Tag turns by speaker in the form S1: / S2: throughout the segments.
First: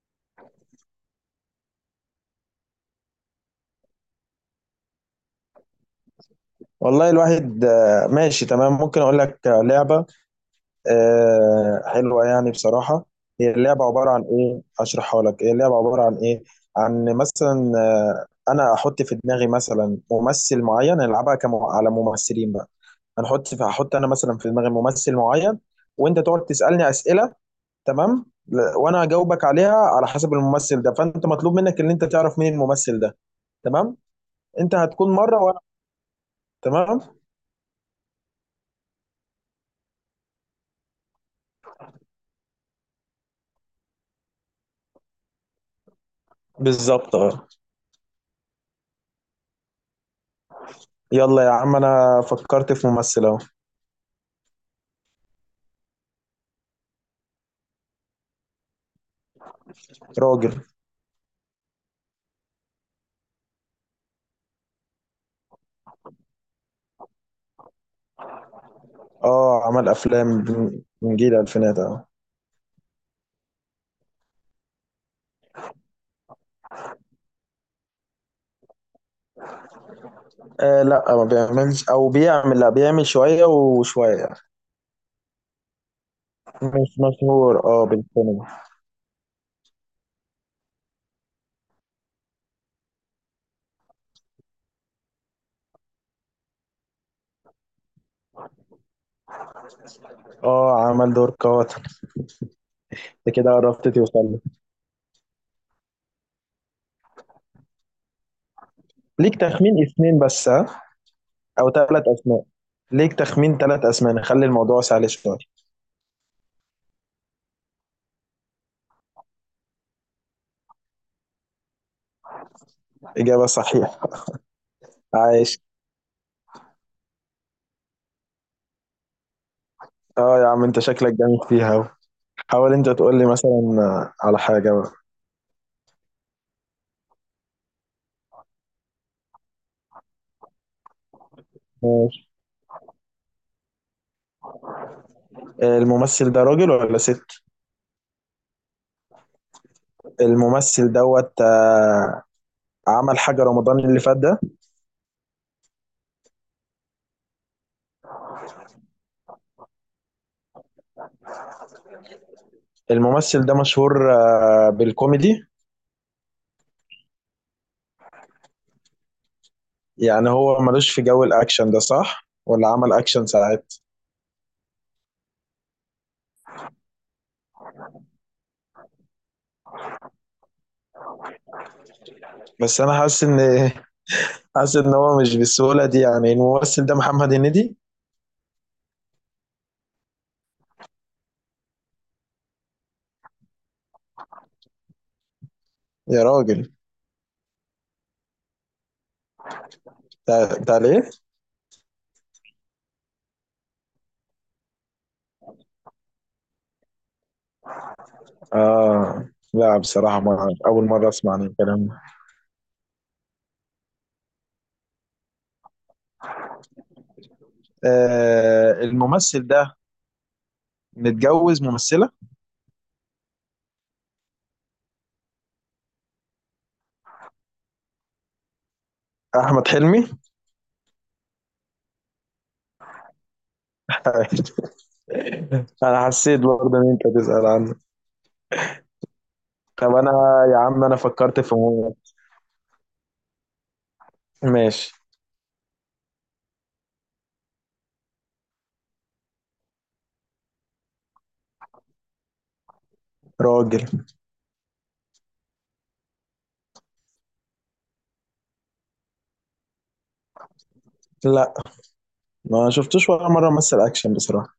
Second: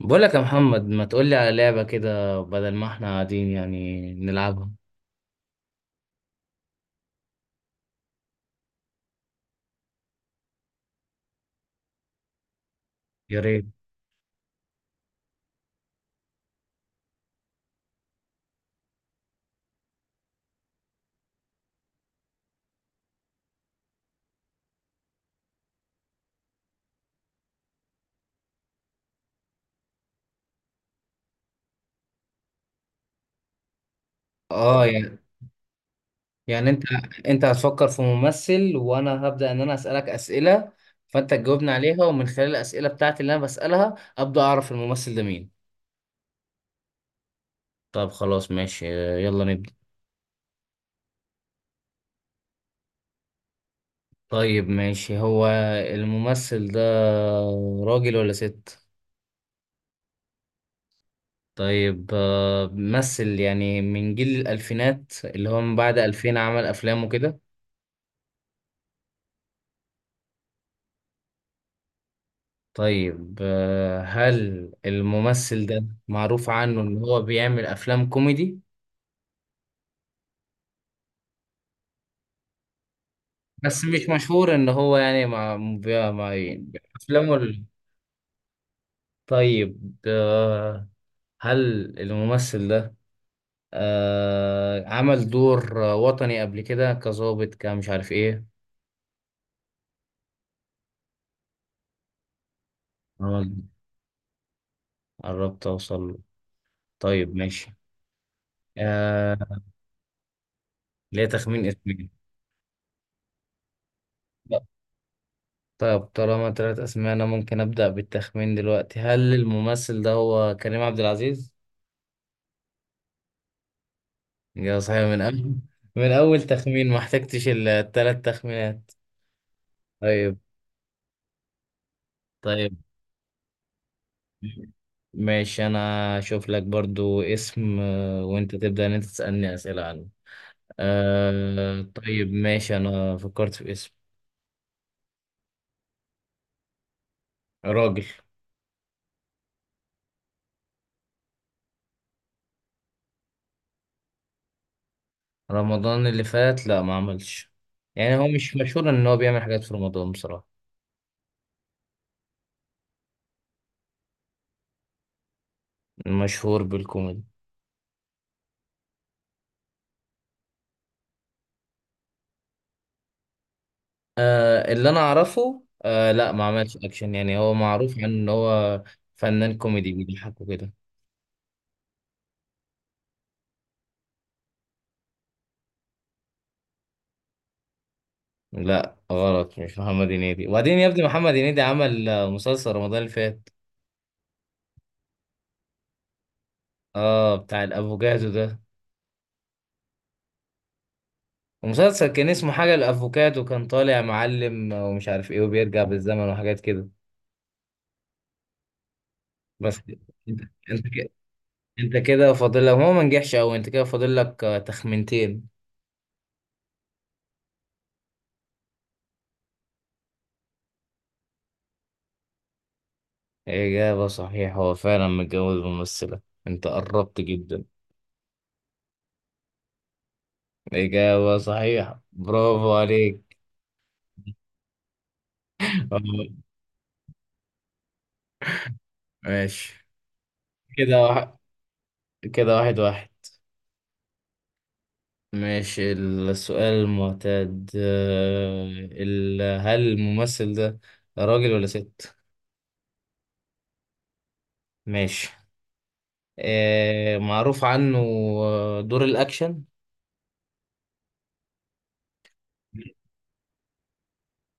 S1: بقولك يا محمد، ما تقولي على لعبة كده بدل ما احنا قاعدين يعني نلعبها؟
S2: والله الواحد ماشي تمام. ممكن اقول لك، لعبه حلوه يعني بصراحه.
S1: يا
S2: هي
S1: ريت.
S2: اللعبه عباره عن ايه؟ اشرحها لك. هي اللعبه عباره عن ايه؟ عن مثلا، انا احط في دماغي مثلا ممثل معين. نلعبها كم على ممثلين بقى. هنحط في هحط انا مثلا في دماغي ممثل معين، وانت تقعد تسالني اسئله. تمام. وانا اجاوبك عليها على حسب الممثل ده، فانت مطلوب منك ان انت تعرف مين الممثل ده. تمام. انت
S1: اه،
S2: هتكون
S1: يعني.
S2: مره وانا.
S1: يعني انت
S2: تمام.
S1: انت هتفكر في ممثل، وانا هبدأ ان انا اسألك اسئلة فانت تجاوبني عليها، ومن خلال الاسئلة بتاعتي اللي انا بسألها ابدأ اعرف الممثل ده مين.
S2: بالظبط، اه.
S1: طب خلاص ماشي. يلا نبدأ.
S2: يلا يا عم، انا فكرت في ممثل اهو.
S1: طيب ماشي، هو الممثل ده راجل ولا ست؟
S2: راجل.
S1: طيب ممثل يعني من جيل الألفينات، اللي هو من بعد 2000 عمل أفلام وكده.
S2: اه، عمل افلام، من جيل الالفينات اهو.
S1: طيب هل الممثل ده معروف عنه ان هو بيعمل افلام كوميدي؟
S2: آه لا، ما بيعملش، او بيعمل، لا بيعمل شويه
S1: بس مش
S2: وشويه.
S1: مشهور ان هو يعني مع مع
S2: مش
S1: افلامه.
S2: مشهور اه بالسينما.
S1: طيب هل الممثل ده عمل دور وطني قبل كده، كظابط كمش عارف ايه؟
S2: اه، عمل دور قاتل. انت كده
S1: عمل-
S2: قربت توصل لي.
S1: قربت اوصل له. طيب ماشي.
S2: ليك
S1: آه،
S2: تخمين اسمين بس، ها.
S1: ليه تخمين
S2: او ثلاث
S1: اسمه.
S2: اسماء. ليك تخمين ثلاث اسماء، نخلي الموضوع سهل شويه.
S1: طب طالما تلات أسماء، أنا ممكن أبدأ بالتخمين دلوقتي. هل الممثل ده هو كريم عبد العزيز؟
S2: اجابه صحيحه.
S1: يا صحيح، من أول
S2: عايش.
S1: من أول تخمين، ما احتجتش التلات تخمينات. طيب.
S2: اه يا عم، انت شكلك جامد فيها أوي. حاول
S1: طيب
S2: انت تقول لي مثلا، على حاجه بقى.
S1: ماشي، أنا أشوف لك برضو اسم وأنت تبدأ إن أنت تسألني أسئلة عنه.
S2: ماشي.
S1: طيب ماشي، أنا فكرت في اسم.
S2: الممثل ده راجل ولا ست؟
S1: راجل.
S2: الممثل دوت، عمل حاجة رمضان اللي فات ده؟
S1: رمضان اللي فات لا، ما عملش. يعني هو مش مشهور إن هو بيعمل حاجات في رمضان بصراحة.
S2: الممثل ده مشهور بالكوميدي؟
S1: مشهور بالكوميدي.
S2: يعني هو ملوش في جو الأكشن ده، صح؟ ولا عمل أكشن ساعات؟
S1: آه، اللي انا اعرفه، آه لا، ما عملش اكشن. يعني هو معروف عنه ان هو فنان كوميدي بيضحك وكده.
S2: بس أنا حاسس إن حاسس إن هو مش بالسهولة دي. يعني الممثل ده محمد هنيدي؟
S1: لا غلط، مش محمد هنيدي. وبعدين يا ابني، محمد هنيدي عمل مسلسل رمضان اللي فات.
S2: يا راجل،
S1: اه بتاع الافوكادو ده.
S2: بتاع ليه؟
S1: المسلسل كان اسمه حاجة الافوكادو، كان طالع معلم ومش عارف ايه، وبيرجع بالزمن وحاجات كده.
S2: آه لا،
S1: بس
S2: بصراحة
S1: انت،
S2: ما أول
S1: انت
S2: مرة
S1: كده
S2: أسمع عن الكلام
S1: انت
S2: ده.
S1: كده فاضل لك. هو ما نجحش قوي. انت كده فاضل لك تخمنتين.
S2: آه، الممثل ده متجوز ممثلة؟
S1: اجابة صحيحة، هو فعلا متجوز ممثلة. انت قربت جدا.
S2: أحمد حلمي.
S1: إجابة صحيحة، برافو عليك.
S2: أنا حسيت برضه إن أنت تسأل عنه.
S1: ماشي.
S2: طب انا، يا عم انا
S1: كده واحد.
S2: فكرت في
S1: كده واحد واحد.
S2: ماشي.
S1: ماشي، السؤال المعتاد. هل الممثل ده راجل ولا ست؟
S2: راجل.
S1: ماشي. معروف عنه دور الأكشن.
S2: لا، ما شفتوش ولا مره مثل اكشن بصراحه.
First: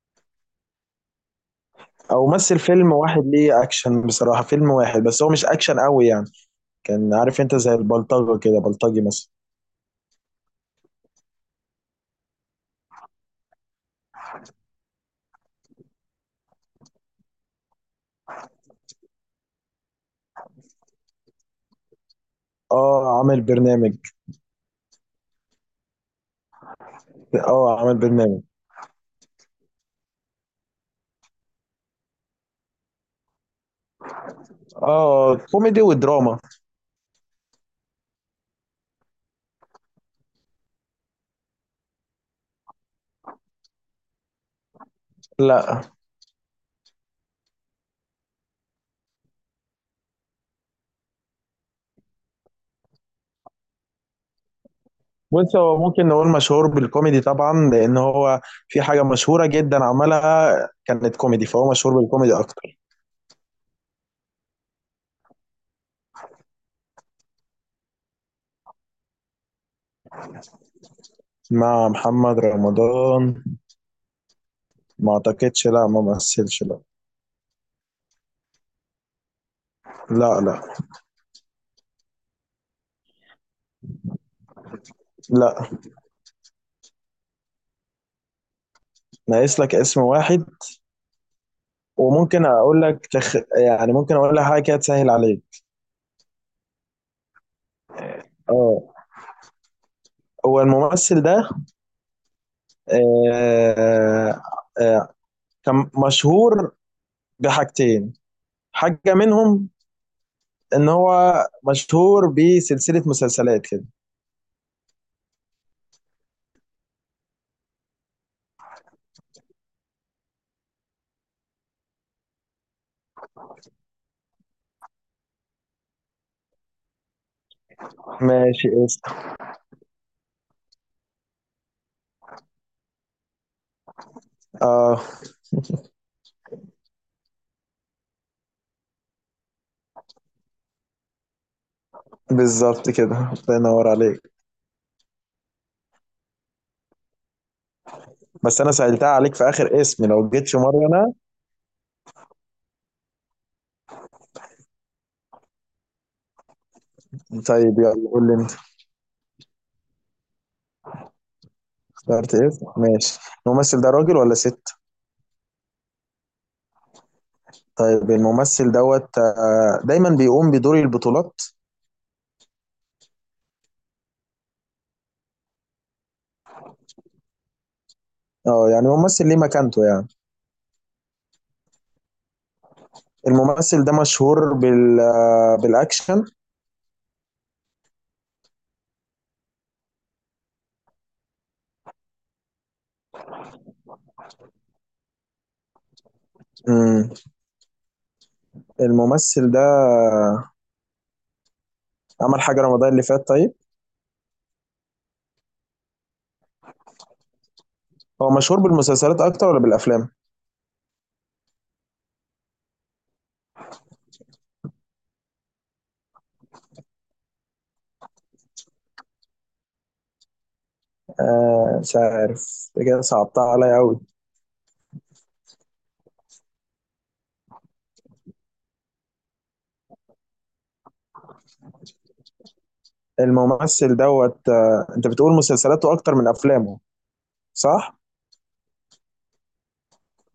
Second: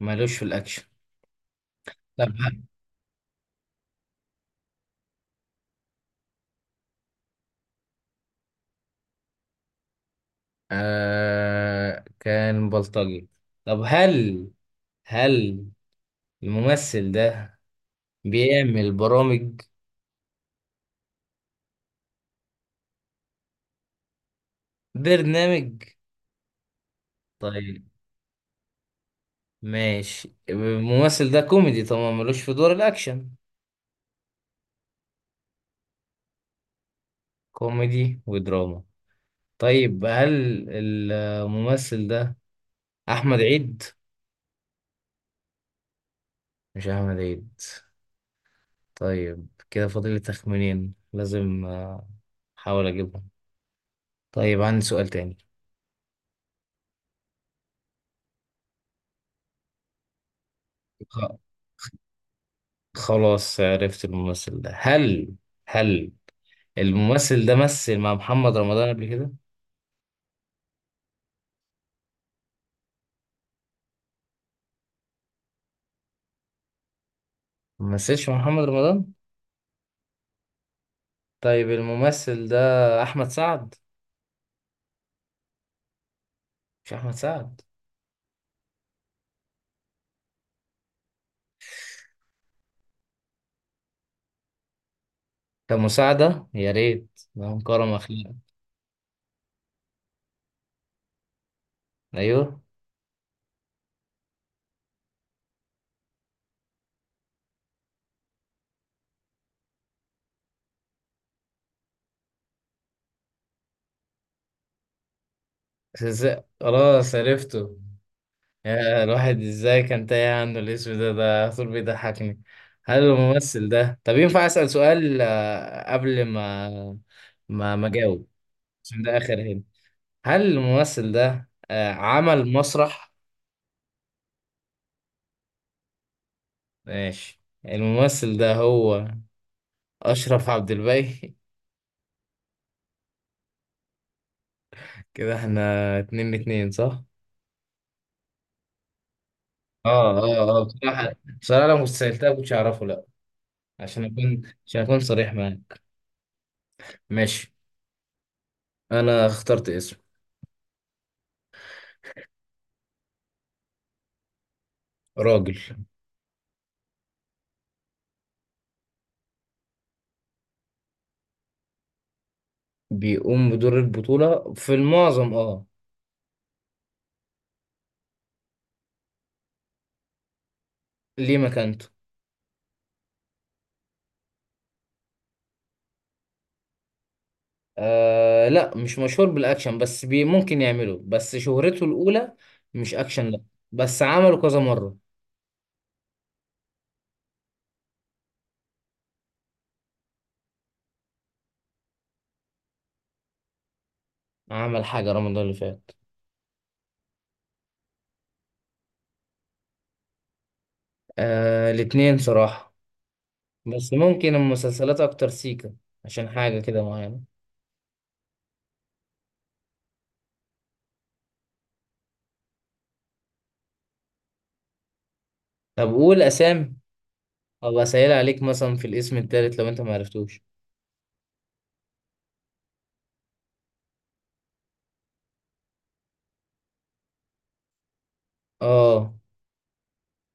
S1: مالوش في الأكشن.
S2: او
S1: طب
S2: مثل فيلم واحد ليه اكشن بصراحه، فيلم واحد بس، هو مش اكشن قوي يعني. كان عارف انت زي البلطجه كده، بلطجي مثلا.
S1: آه، كان بلطجي. طب هل الممثل ده بيعمل برامج؟
S2: اه، عامل برنامج.
S1: برنامج.
S2: اه،
S1: طيب.
S2: عامل برنامج.
S1: ماشي، الممثل ده كوميدي طبعا، ملوش في دور الأكشن.
S2: اه، كوميدي ودراما.
S1: كوميدي ودراما. طيب، هل الممثل ده أحمد عيد؟
S2: لا.
S1: مش أحمد عيد. طيب كده فاضل لي تخمينين، لازم أحاول أجيبهم. طيب عندي سؤال تاني.
S2: بص، هو ممكن نقول مشهور بالكوميدي طبعا، لان هو في حاجه مشهوره جدا عملها، كانت
S1: خ-
S2: كوميدي، فهو مشهور بالكوميدي اكتر.
S1: خلاص عرفت الممثل ده. هل الممثل ده مثل مع محمد رمضان قبل كده؟
S2: مع محمد رمضان؟ ما اعتقدش، لا ما مثلش، لا.
S1: ما مثلش مع محمد رمضان؟
S2: لا. لا.
S1: طيب الممثل ده أحمد سعد؟
S2: لا.
S1: مش أحمد سعد.
S2: ناقص لك اسم واحد. وممكن اقول لك يعني ممكن اقول لك حاجه كده تسهل عليك.
S1: كمساعدة يا ريت، اللهم كرم أخيرا.
S2: اه. هو الممثل ده،
S1: أيوه.
S2: آه... آه... كان مشهور بحاجتين. حاجه منهم ان هو مشهور بسلسله مسلسلات كده.
S1: خلاص عرفته. يا الواحد إزاي كان تايه عنه الاسم ده على طول بيضحكني. هل الممثل ده، طب ينفع أسأل سؤال قبل ما، ما أجاوب؟
S2: ماشي
S1: عشان
S2: اسم.
S1: ده آخر هنا. هل الممثل ده عمل مسرح؟
S2: اه،
S1: ماشي، الممثل ده هو أشرف عبد الباقي.
S2: بالظبط كده، الله ينور عليك.
S1: كده احنا اتنين اتنين، صح؟
S2: بس انا سألتها عليك في اخر اسم،
S1: اه،
S2: لو جيت في
S1: اه. اه
S2: مره
S1: بصراحة،
S2: انا.
S1: بصراحة لو كنت سألتها كنتش أعرفه، لا. عشان أكون عشان أكون صريح معاك. ماشي.
S2: طيب يلا قول لي.
S1: أنا اخترت اسم.
S2: شرط اسم، ماشي. الممثل ده راجل ولا ست؟
S1: راجل.
S2: طيب، الممثل دوت، دايما بيقوم بدور البطولات؟
S1: بيقوم بدور البطولة في المعظم، اه.
S2: اه، يعني ممثل ليه مكانته يعني.
S1: ليه مكانته.
S2: الممثل ده مشهور بالاكشن؟
S1: آه لا، مش مشهور بالأكشن، بس ممكن يعمله، بس شهرته الأولى مش أكشن لا. بس عمله كذا مرة.
S2: امم. الممثل ده عمل حاجة رمضان اللي فات؟ طيب.
S1: عمل حاجة رمضان اللي فات.
S2: هو مشهور بالمسلسلات اكتر ولا بالافلام؟
S1: آه الاتنين صراحة. بس ممكن المسلسلات أكتر سيكا، عشان حاجة كده معينة.
S2: آه مش عارف، ده كده صعبتها عليا قوي.
S1: طب قول أسامي، أو أسهل عليك مثلا في الاسم التالت لو أنت معرفتوش.
S2: الممثل دوت، انت بتقول مسلسلاته اكتر من افلامه، صح؟
S1: اه.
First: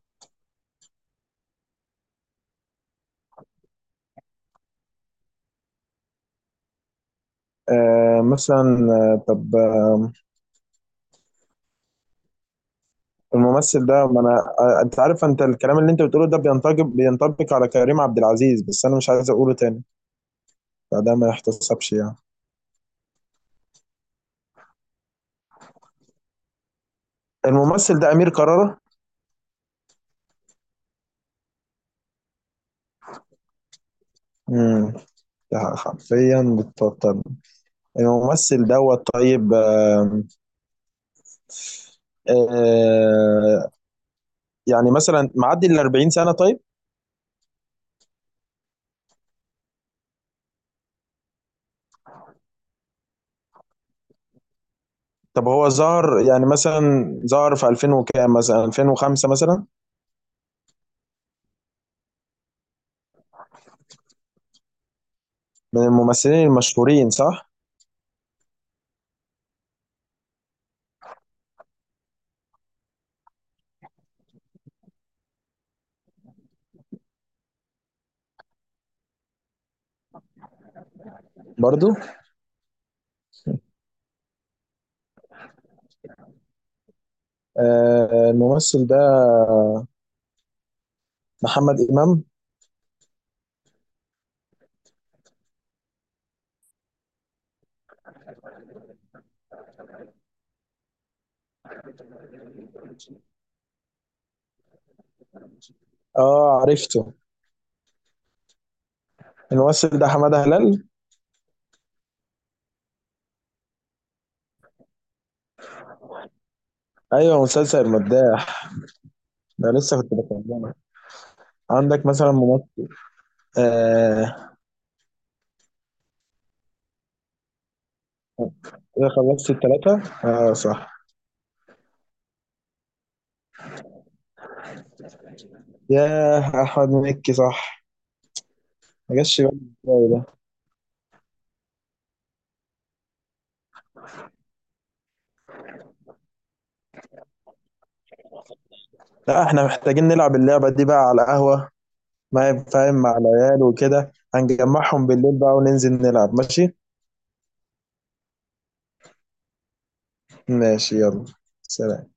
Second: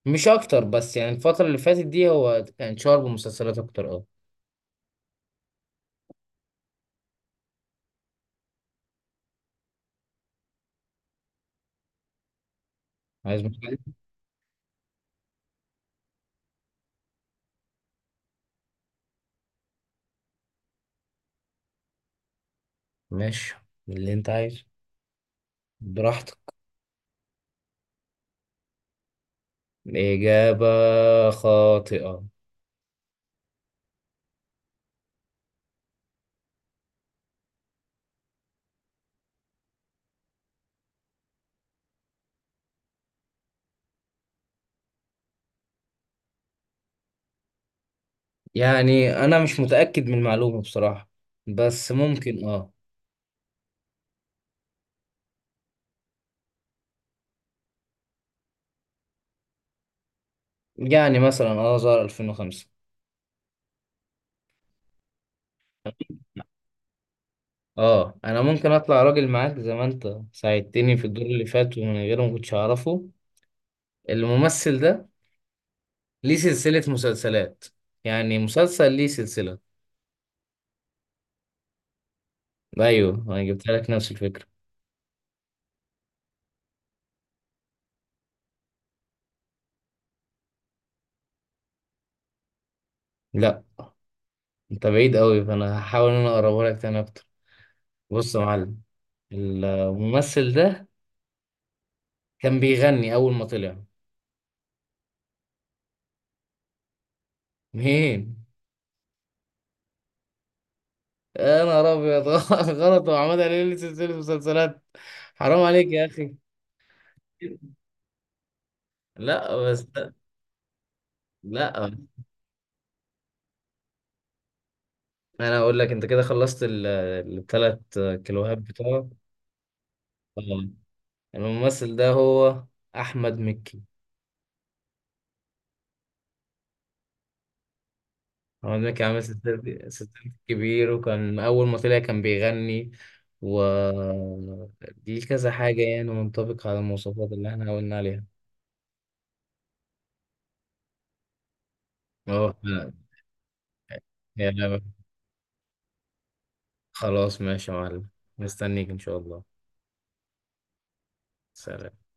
S1: مش اكتر، بس يعني الفترة اللي فاتت دي هو كان شهر بمسلسلات اكتر، اه.
S2: آه مثلا آه، طب
S1: عايز
S2: الممثل
S1: مسلسل.
S2: ده، ما انا انت عارف، انت الكلام اللي انت بتقوله ده بينطبق على كريم عبد العزيز، بس انا مش عايز اقوله تاني، فده ما يحتسبش يعني.
S1: ماشي، اللي انت عايزه، براحتك.
S2: الممثل ده امير كرارة.
S1: اجابة خاطئة.
S2: امم. ده حرفيا بتبطل. الممثل دوت طيب، آم، آه يعني مثلا معدي ال 40 سنة، طيب؟
S1: يعني انا مش متأكد من المعلومة بصراحة، بس ممكن اه.
S2: طب هو ظهر يعني مثلا، ظهر في 2000 وكام، مثلا 2005 مثلا؟
S1: يعني مثلا اه، ظهر 2005.
S2: من الممثلين المشهورين، صح؟
S1: اه، انا ممكن اطلع راجل معاك زي ما انت ساعدتني في الدور اللي فات، ومن غيره ما كنتش اعرفه. الممثل ده ليه سلسلة مسلسلات، يعني مسلسل ليه سلسلة.
S2: برضو.
S1: ايوه انا جبت لك نفس الفكرة.
S2: آه الممثل ده محمد إمام.
S1: لا، انت بعيد قوي، فانا هحاول ان انا اقربها لك تاني اكتر. بص يا معلم، الممثل ده كان بيغني اول ما طلع.
S2: اه عرفته.
S1: مين؟
S2: الممثل ده حمادة هلال.
S1: يا نهار ابيض، غلط، وعماد هلال ليه سلسله مسلسلات؟ حرام عليك يا اخي.
S2: ايوه، مسلسل المداح،
S1: لا
S2: ده
S1: بس.
S2: لسه كنت بكلمك.
S1: لا.
S2: عندك مثلا ممثل، آه.
S1: انا اقول لك انت كده خلصت الثلاث كيلوهات بتوعك.
S2: كده خلصت التلاتة، اه
S1: آه.
S2: صح.
S1: الممثل ده هو احمد مكي.
S2: ياه، احمد مكي، صح.
S1: هو ده كان
S2: ما
S1: عامل
S2: جاش
S1: ستات
S2: بالي. إزاي
S1: ستات
S2: ده؟
S1: كبير، وكان أول ما طلع كان بيغني، و دي كذا حاجة يعني منطبق على المواصفات اللي احنا قلنا عليها.
S2: لا، احنا محتاجين نلعب اللعبة دي بقى على قهوة. ما
S1: اه لا.
S2: ينفعين مع العيال وكده،
S1: يا لا.
S2: هنجمعهم بالليل بقى وننزل نلعب. ماشي.
S1: خلاص ماشي يا معلم، مستنيك إن شاء الله.
S2: ماشي يلا.
S1: سلام.
S2: سلام.